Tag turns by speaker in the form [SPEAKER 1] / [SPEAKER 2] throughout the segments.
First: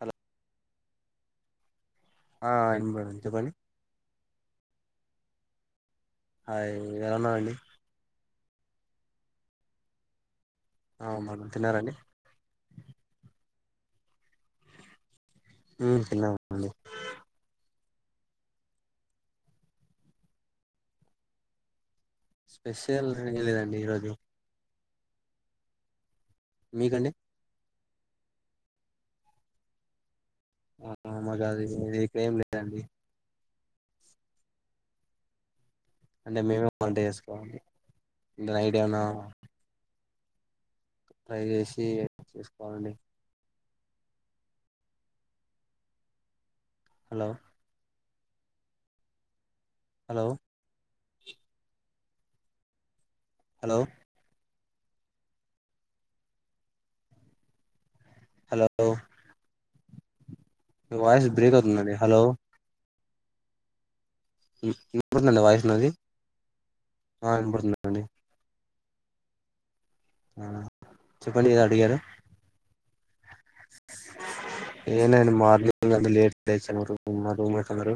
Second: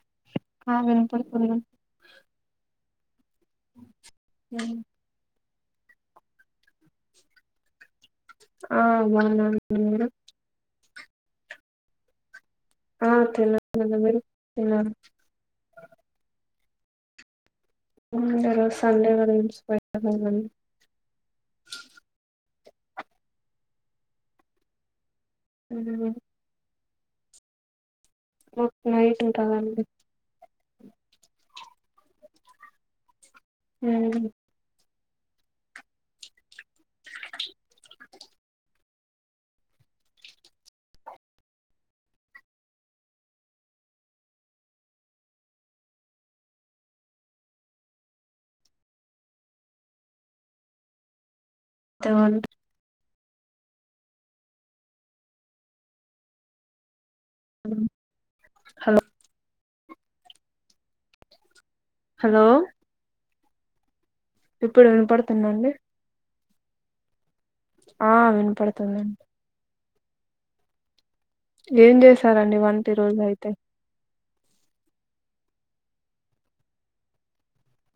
[SPEAKER 1] Hello
[SPEAKER 2] ఆ వినపడుతలేదు
[SPEAKER 1] ఆ ఆ ఇనబడింది చెప్పండి
[SPEAKER 2] హ
[SPEAKER 1] హాయ్ ఎలా ఉన్నావండి
[SPEAKER 2] ఆ [unintelligible]
[SPEAKER 1] అ అన్నం తిన్నారాండి
[SPEAKER 2] ఆ తిన్నమండి మీరు తిన్నారా
[SPEAKER 1] అ
[SPEAKER 2] ఏం వంట చేసారండి రోజు సండే కదా ఏంటి స్పెషల్
[SPEAKER 1] స్పెషల్ ఏం లేదండి ఈరోజు
[SPEAKER 2] ఉ
[SPEAKER 1] మీదండి
[SPEAKER 2] ఓ నైట్ ఉంటుదండి
[SPEAKER 1] ఆ మాకు అది ఇప్పుడు ఏం లేదండి
[SPEAKER 2] హు
[SPEAKER 1] అంటే మేమే వంట చేసుకోవాలి ఇ ఐడియానా ట్రై చేేసి చేసుకోవాలండి హలో హలో
[SPEAKER 2] [inaudible]
[SPEAKER 1] హలో
[SPEAKER 2] ఆ
[SPEAKER 1] హలో మీ వాయిస్ బ్రేక్ ఆవు తుది అండి హలో
[SPEAKER 2] ఇప్పుడు
[SPEAKER 1] వినపడుతుందండి
[SPEAKER 2] వినపడుతుందా
[SPEAKER 1] వాయిస్
[SPEAKER 2] అండి
[SPEAKER 1] నాది ఆ వినపడుతుందండి
[SPEAKER 2] తుది అండి
[SPEAKER 1] ఆ చెప్పండి ఏదో
[SPEAKER 2] ఏం
[SPEAKER 1] అడిగారు
[SPEAKER 2] చేశారండి వంట ఈరోజు అయితే
[SPEAKER 1] ఏం లేదు అండి మార్నింగ్అంత లేట్ గా లేశాంరు మా రూమ్మేట్స్ అందరూ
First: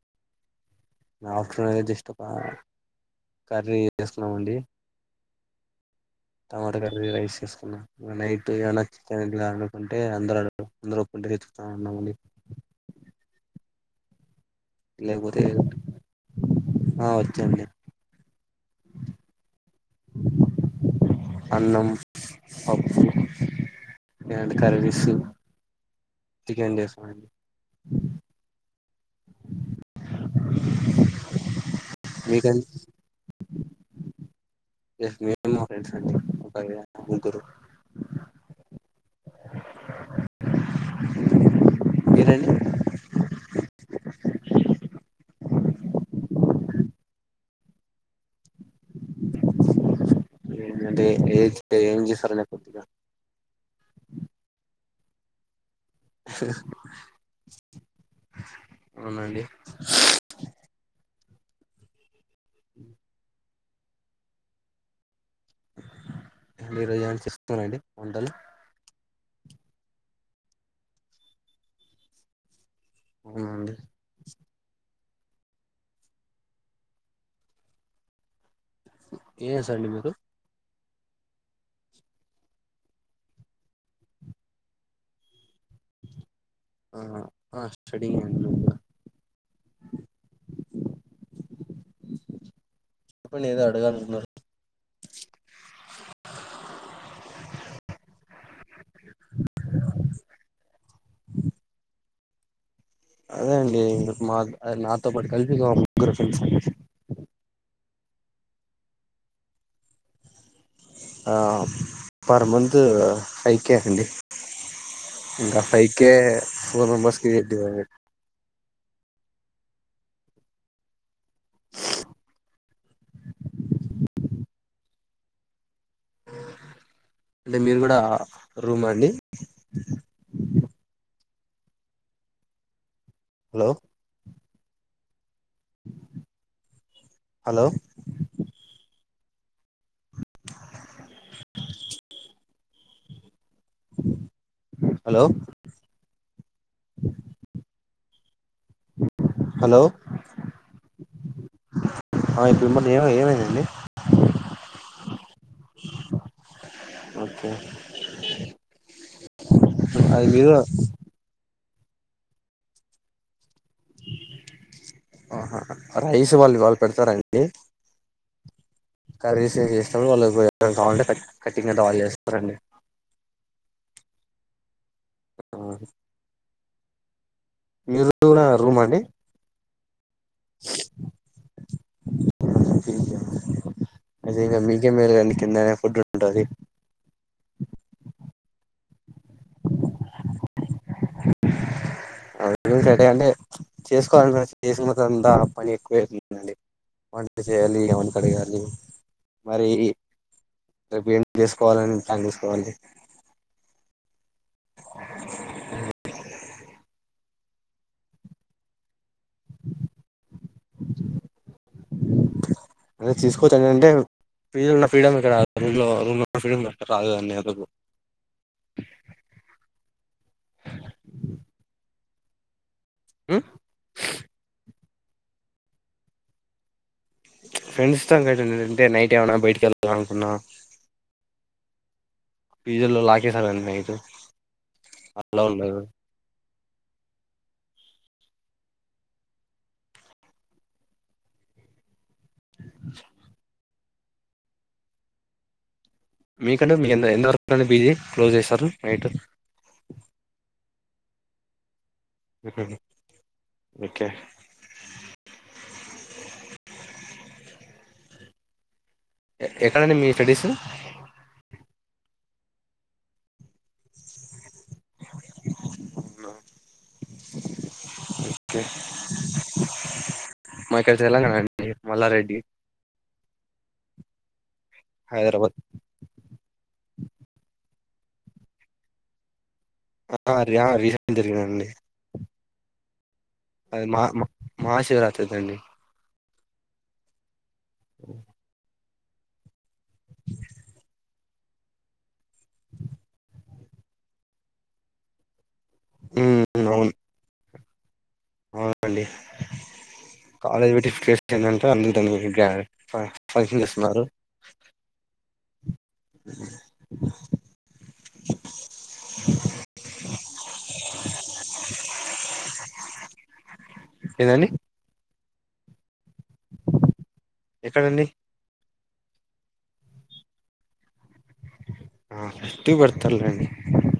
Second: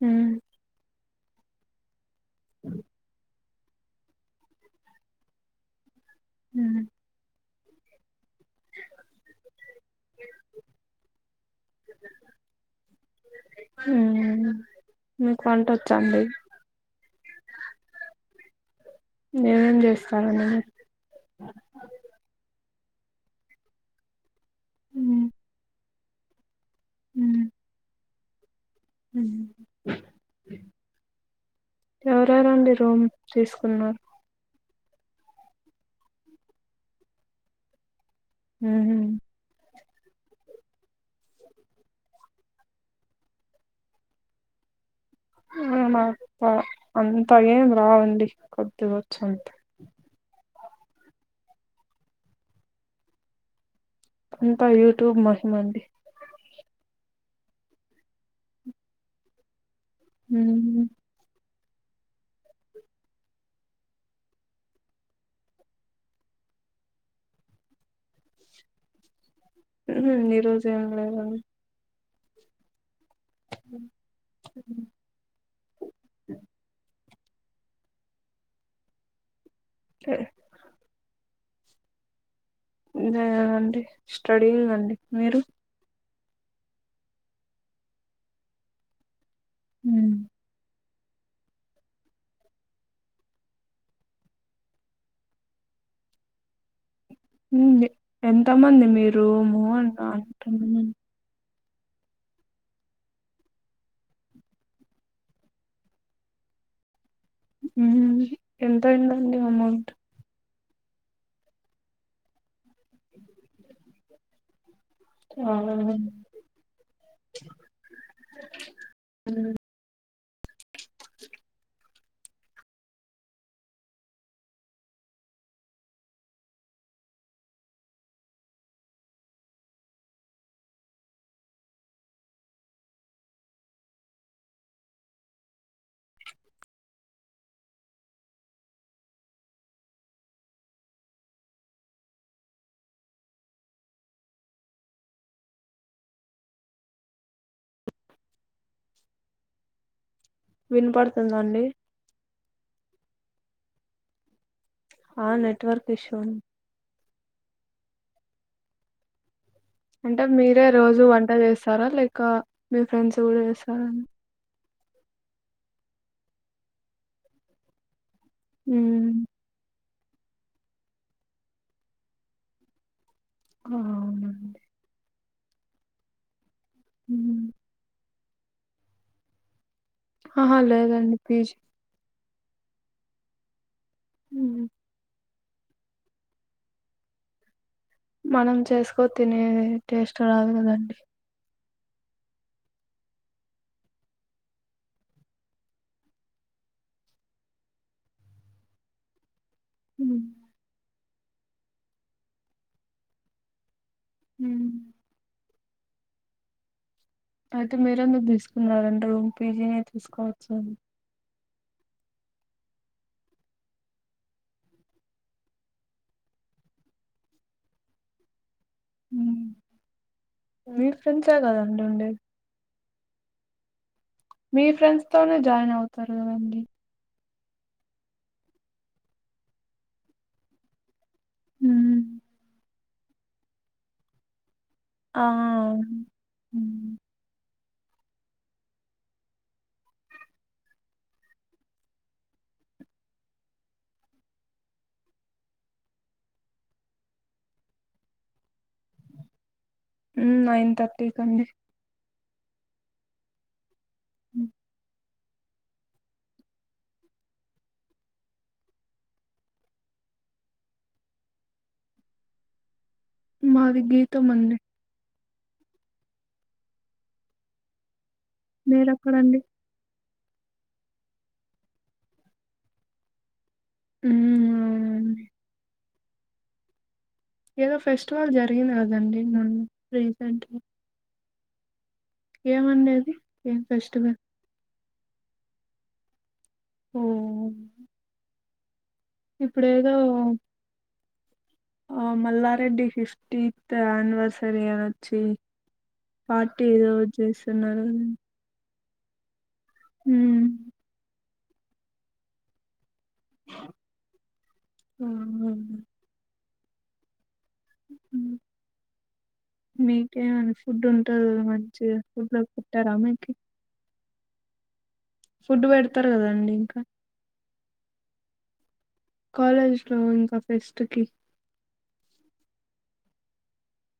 [SPEAKER 2] హు
[SPEAKER 1] నా ఆప్షన్ఏదో జస్ట్ ఒక
[SPEAKER 2] [inaudible]
[SPEAKER 1] కర్రీ చేసున్నామండి టమాటో
[SPEAKER 2] ఉమ్,
[SPEAKER 1] కరీ రైస్ చేసు అన్న మొన్న నైట్ అంటే ఏమన్నా చికెన్ గిట్ల వండుకుంటే అనుకుంటే అందరు అందరు ఒప్పుకుంటే తెచ్చుకుందామండి
[SPEAKER 2] హు
[SPEAKER 1] లేకపోతే ఆ వచ్చండి
[SPEAKER 2] ఏమేమే చేస్తారు అండి మీరు
[SPEAKER 1] అన్నం పప్పు లేదంటే కర్రీస్
[SPEAKER 2] ఉమ్,
[SPEAKER 1] చికెన్ చేస్తామండి
[SPEAKER 2] ఎవరు ఎవరు
[SPEAKER 1] మీకండి
[SPEAKER 2] అండి రూమ్ తీసుకున్నారు
[SPEAKER 1] ఏస్ నేను నా ఫ్రెండ్స్ అండి [inaudible] ముగ్గురు
[SPEAKER 2] ఉహు
[SPEAKER 1] మీరు అండి
[SPEAKER 2] [unintelligible] మాప్ప అంతగేం రావండి కొద్దిగ వచ్చు అంతే
[SPEAKER 1] ఎందండి ఏజ్ ఏంజేసార్ కొద్దిగ
[SPEAKER 2] అంతా యూట్యూబ్ మహిమండి
[SPEAKER 1] హ్ హ్ హ్ అవునండి
[SPEAKER 2] హ
[SPEAKER 1] ఈరోజు ఏమన్నా చెస్తునరండి వంటలు
[SPEAKER 2] ఉహ్ ఈరోజేం లేదండి
[SPEAKER 1] అవునా అండి ఏం జేస్తారండి మీరు
[SPEAKER 2] లేదండి స్టడీయింగ్ అండి మీరు
[SPEAKER 1] ఆ ఆ స్టడీయింగ్ అండి నేను కూడ
[SPEAKER 2] హ
[SPEAKER 1] చెప్పండి ఏదో అడగాలంటున్నారు
[SPEAKER 2] ఊమ్ ఎంతమంది మీరు మోహన్ అం
[SPEAKER 1] అదే అండి మా నాతో పాటు కలిపి ఇంకో ముగ్గురు ఫ్రెండ్స్
[SPEAKER 2] ఎంతయిందండి amount
[SPEAKER 1] per month five K అండి
[SPEAKER 2] ఆ,
[SPEAKER 1] ఇంకా ఫైవ్ కె ఫోర్ మెంబర్స్కి
[SPEAKER 2] అ
[SPEAKER 1] అంటే మీరు కూడా రూమ్ అండి హలో హలో హలో హలో
[SPEAKER 2] వినపడుతుంద అండి
[SPEAKER 1] [unintelligible] తమ ఏమన్న ఏమైంది అండి
[SPEAKER 2] ఆ నెట్వర్క్ ఇష్యూ ఉంది.
[SPEAKER 1] ఓకే
[SPEAKER 2] అంటే
[SPEAKER 1] అది మీరు
[SPEAKER 2] మీరే రోజు వంట చేస్తారా చేస్తారా లైక మీ ఫ్రెండ్స్ కూడా చేస్తారా అ
[SPEAKER 1] ఆహా రైస్ వాళ్ళు వాళ్లు పెడతారండి
[SPEAKER 2] మ్మ్.
[SPEAKER 1] కర్రీస్ నేను చేస్తా వాళ్ళు కావాలంటే కట్టింగ్ అంతా వాళ్లు చేస్తారండి
[SPEAKER 2] అవునా అండి
[SPEAKER 1] ఆ
[SPEAKER 2] హ
[SPEAKER 1] మీరు రూమ్ అండి
[SPEAKER 2] ఆహా లేదండి పి జి
[SPEAKER 1] అదేగా మీకే మేలుగా అండీ కిందనే ఫుడ్ ఉంటాది
[SPEAKER 2] మనం చేసుకో తినే టేస్ట్ రాదు కదండి
[SPEAKER 1] అ సరే అంటే చేసుకోవాలి, చేసుకునంతా పని ఎక్కువేందండి వంట చేయాలి. ఏమన్న అడగాలి. మరి
[SPEAKER 2] ఉమ్.
[SPEAKER 1] రేపు ఏం చేసుకోవాలనిట్ని తీసుకోవాలి.
[SPEAKER 2] ఉమ్. అయితే, మీరందుకు తీసుకున్నారండి. రూమ్ పీజీని తీసుకోవచ్చు.
[SPEAKER 1] అే తీసుకోవచ్చ, ఏంటే ఫీలున్న ఫ్రీడమ్ ఇక్కడ రాదు, రూమ్లో రూమ్ ఫ్రీడమ్, ఇక్కడ రాదు కదా అండి అందుకు.
[SPEAKER 2] మ్ మీ ఫ్రెండ్సే గదండి, ఉండేది.
[SPEAKER 1] ఉ
[SPEAKER 2] మీ ఫ్రెండ్స్ తోనే, జాయిన్ అవుతారు కదండీ.
[SPEAKER 1] చ్, ఫ్రెండ్స్ తోని, అయితే ఎంటి, అంటే నైట్ ఏమనా బయటకి ఎళ్ళా అనుకున్నా.
[SPEAKER 2] ఉమ్
[SPEAKER 1] పీజిల్లో లాకేసారు. అండి నైటు
[SPEAKER 2] ఆ ఉ
[SPEAKER 1] [inaudible] మీకంటే మీ ఎంత వరకు, బిజీ క్లోజ్ చేస్తారు. నైట్
[SPEAKER 2] మ్, నైన్ థర్టీ కండి
[SPEAKER 1] ఎక్కడది ఓకే ఎక్కడండి మీ స్టడీసు
[SPEAKER 2] మాది గీతం అండి
[SPEAKER 1] న ఓకే
[SPEAKER 2] మీరెక్కడండి
[SPEAKER 1] మా ఇక్కడ తెలంగాణ అండి మల్లారెడ్డి
[SPEAKER 2] ఉమ్, అవునండి
[SPEAKER 1] హైదరాబాద్
[SPEAKER 2] ఏదో ఫెస్టివల్ జరిగింది కదండి మొన్న
[SPEAKER 1] ఆ ఆరియా రీసెంద్ అండి
[SPEAKER 2] ఏమండేది
[SPEAKER 1] అది మా మా మస్సు తెరతిరదండి
[SPEAKER 2] ఓ
[SPEAKER 1] అ
[SPEAKER 2] ఇప్పుడేదో ఆ మల్లారెడ్డి ఫిఫ్టీ త్ అన్నివెర్సర్య్ అనొచ్చి పార్టీ ఈరోజేస్ తిన్నారా
[SPEAKER 1] మడి
[SPEAKER 2] ఉమ్
[SPEAKER 1] కాలేజ వెటిఫే టంటే అల్ందుదాని పైక్షన్కస్తున్నారు ఆ [unintelligible]
[SPEAKER 2] మీకేమ ఫుడ్ ఉంటంది మంచి ఫుడ్ లో పెట్టారా మీకు
[SPEAKER 1] ఏదండీ
[SPEAKER 2] ఫుడ్ పెడు వస్తారు కదండి ఇంకా
[SPEAKER 1] ఎక్కడండి
[SPEAKER 2] కాలేజ్ లో ఇంకా ఫెస్ట్ కి
[SPEAKER 1] ఆ ఫస్టు పెడతారు లెండి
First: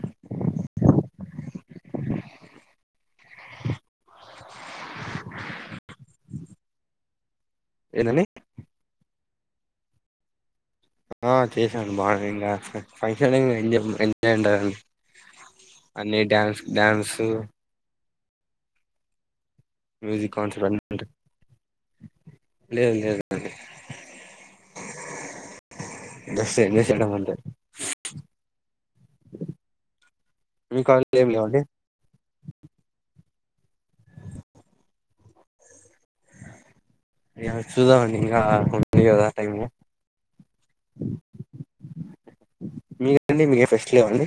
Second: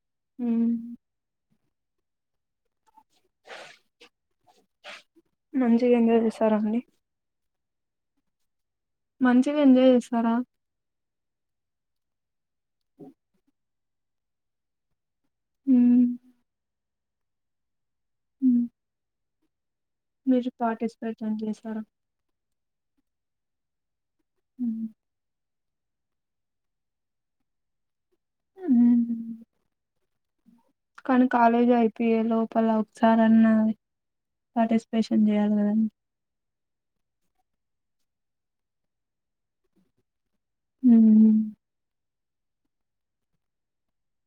[SPEAKER 2] [unintelligible] మంచిగా ఎంజాయ్ చేశారండి
[SPEAKER 1] ఏదండీ
[SPEAKER 2] మంచిగా ఎంజాయ్ చేస్తారా
[SPEAKER 1] ఆ చేశాను బానే ఇంగా ఫంక్షన్ వె ఏంటండీ
[SPEAKER 2] ఉమ్.
[SPEAKER 1] అన్ని డ్యాన్స్ డ్యాన్సు
[SPEAKER 2] ఉమ్.
[SPEAKER 1] మ్యూజిక్
[SPEAKER 2] మీరు
[SPEAKER 1] కాన్సర్ట్ అన్ని
[SPEAKER 2] పార్టిస్పై
[SPEAKER 1] ఉంటాయి
[SPEAKER 2] చేస్తారా
[SPEAKER 1] లేదు లేదు అండి జస్ట్ ఎంజాయ్ చేయడం అంతే
[SPEAKER 2] ఊ
[SPEAKER 1] మీ
[SPEAKER 2] కానీ
[SPEAKER 1] ఏం లేవండి
[SPEAKER 2] కాలేజ్ అయిపోయే లోపలా ఒకసరి రన్నా పార్టిసిపేషన్ చేయాలి కదండి
[SPEAKER 1] యా చూద్ధం అండి ఉంది కదా టైం
[SPEAKER 2] హ్మ్
[SPEAKER 1] [unintelligible] మీకండి మీకు ఫెస్ట్లు లేవండి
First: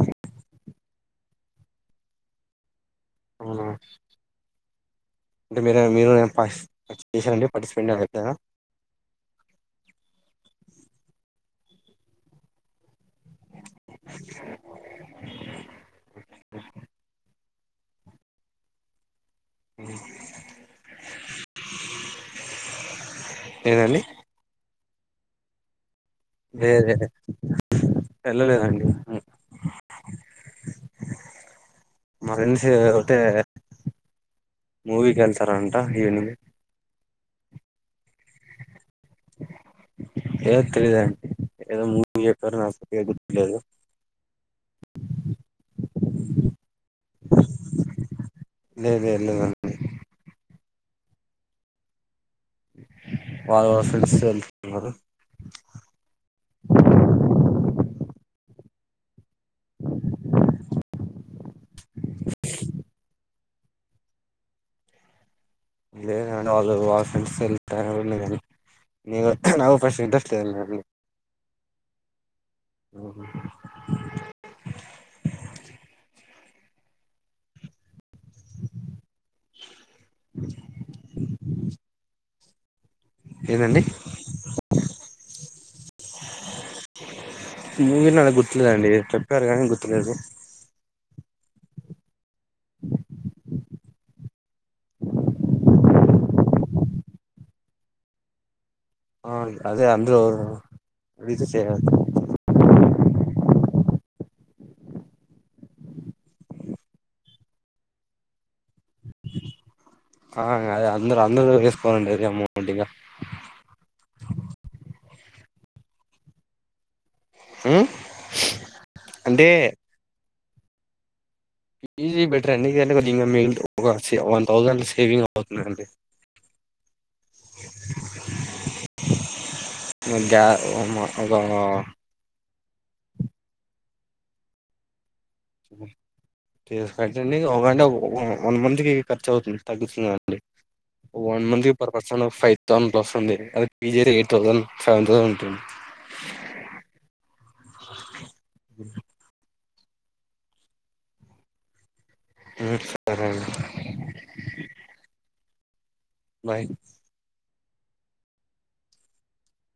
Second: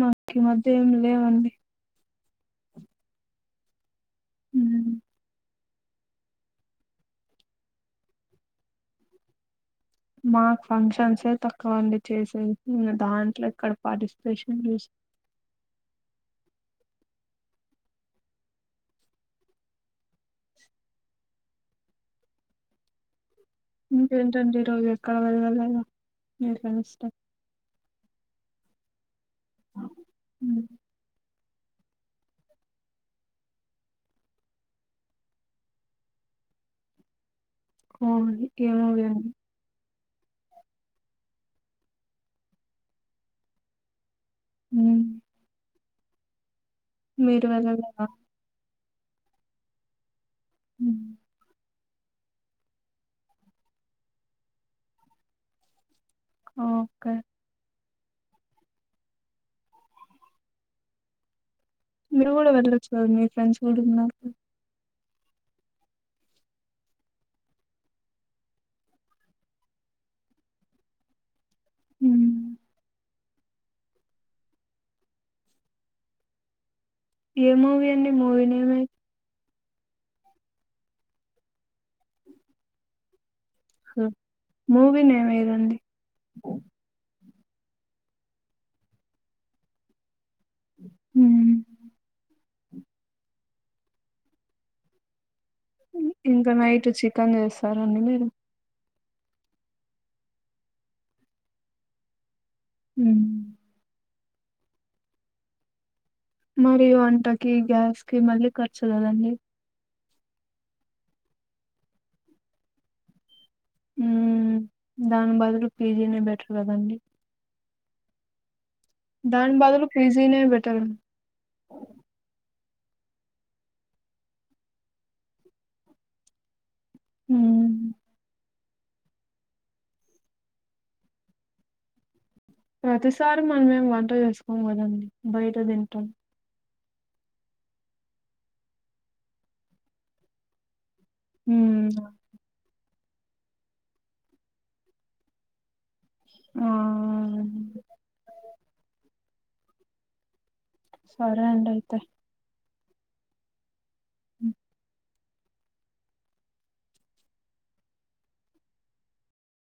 [SPEAKER 2] మాకు ఈ మధ్య ఏం లేవండి
[SPEAKER 1] హమ్
[SPEAKER 2] హ్మ్
[SPEAKER 1] అంటే మీరు మీరు నేను పార్టీసిపెంట్ చేసారండి పార్టిసిపెంట్నా
[SPEAKER 2] మాకు ఫంక్షన్స్ తక్కువ అండి చేసేది ఇగ దాంట్లో ఎక్కడ పార్టీసీపేషన్ చేసిన
[SPEAKER 1] [unintelligible] [unintelligible]
[SPEAKER 2] ఇంకేంటండి ఈ రోజు అక్కడ వెల్లా లేను.
[SPEAKER 1] లేదు లేలేదు. వెళ్ళలేదండి ఉ
[SPEAKER 2] ఉ
[SPEAKER 1] మంచి వేదర్ ఉంటే మూవీకి వెళ్తారంట ఈవెనింగ్.
[SPEAKER 2] అవునా ఏ మూవీ అండి.
[SPEAKER 1] ఏదో తెలియదండి. ఏదో మూవీ చెప్పారు నాకు పేరు గుర్తుకు లేదు.
[SPEAKER 2] ఉ మీరు వెళ్లలేదా?
[SPEAKER 1] లేదు లేదు వెళ్ళలేదండి.
[SPEAKER 2] ఊ
[SPEAKER 1] వాళ్ళు వాళ్ళ ఫ్రెండ్స్ తో వెళ్తున్నరు.
[SPEAKER 2] ఓకే మీరు కూడా వెళ్లొచ్చు కదా మీ ఫ్రెండ్స్ కుడా ఉన్నారుగా.
[SPEAKER 1] లేదండి వాళ్ళు వాళ్ళ ఫ్రెండ్స్ తో వెళుతారు. నేను ఎళ్ళ నేను కూడా నాకు ఫస్ట్ ఇంట్రస్ట్ లేదండి.
[SPEAKER 2] ఊ
[SPEAKER 1] ఓ
[SPEAKER 2] ఏ మూవీ అండి, మూవీ నేమే
[SPEAKER 1] [inaudible] ఏదండి
[SPEAKER 2] హ్ మూవీ నేమ్ ఎదండి.
[SPEAKER 1] మూవీ నేమ్ గుర్తులేదండి చెప్పారు కానీ గుర్తులేదు.
[SPEAKER 2] హ్
[SPEAKER 1] [unintelligible]
[SPEAKER 2] ఇంకా నైట్ చికెన్ చేస్తారండి మీరు.
[SPEAKER 1] ఆ అదే అందరు [inaudible] అడిగితే చేసేద్దాం.
[SPEAKER 2] హ్ మరి వంటకి గ్యాస్ కి మళ్ళీ క ర్చు కదండి.
[SPEAKER 1] ఆ అదే అందరు అందరు వేసుకోవాలండి అమౌంట్ ఇగా.
[SPEAKER 2] ఉ దానికి బదులు పీజీనే బెటర్ కదండి.
[SPEAKER 1] హ్
[SPEAKER 2] దాని బదులు ఫీజీనే బె టర్
[SPEAKER 1] పీజీ బెటర్ అండి ఎందుకంటే కొద్దిగా మిగులుతయి ఒక సే వన్ థౌజండ్ సేవింగ్ అవుతుంది అండి.
[SPEAKER 2] హ్ హు
[SPEAKER 1] గ్యా వన్ మ ఒక
[SPEAKER 2] ప్రతిసారి మనం ఏం వంట చేసుకోం కదండి. బయట తింటం.
[SPEAKER 1] కే ఖర్చు అండి ఒక గంట వన్ మంత్ కి ఖర్చు అవుతుంది తగ్గుతున్నది అండి. వన్ మంత్ పర్
[SPEAKER 2] మ్మ్.
[SPEAKER 1] పర్సన్ ఫై [inaudible] పస్ంది అది పీజ ఎయిట్ థౌసండ్ సైవెన్ థౌసండ్ ఉంటుంది
[SPEAKER 2] ఆ ఉ సరే అండీ అయితే
[SPEAKER 1] ఉ సరే అండి బాయ్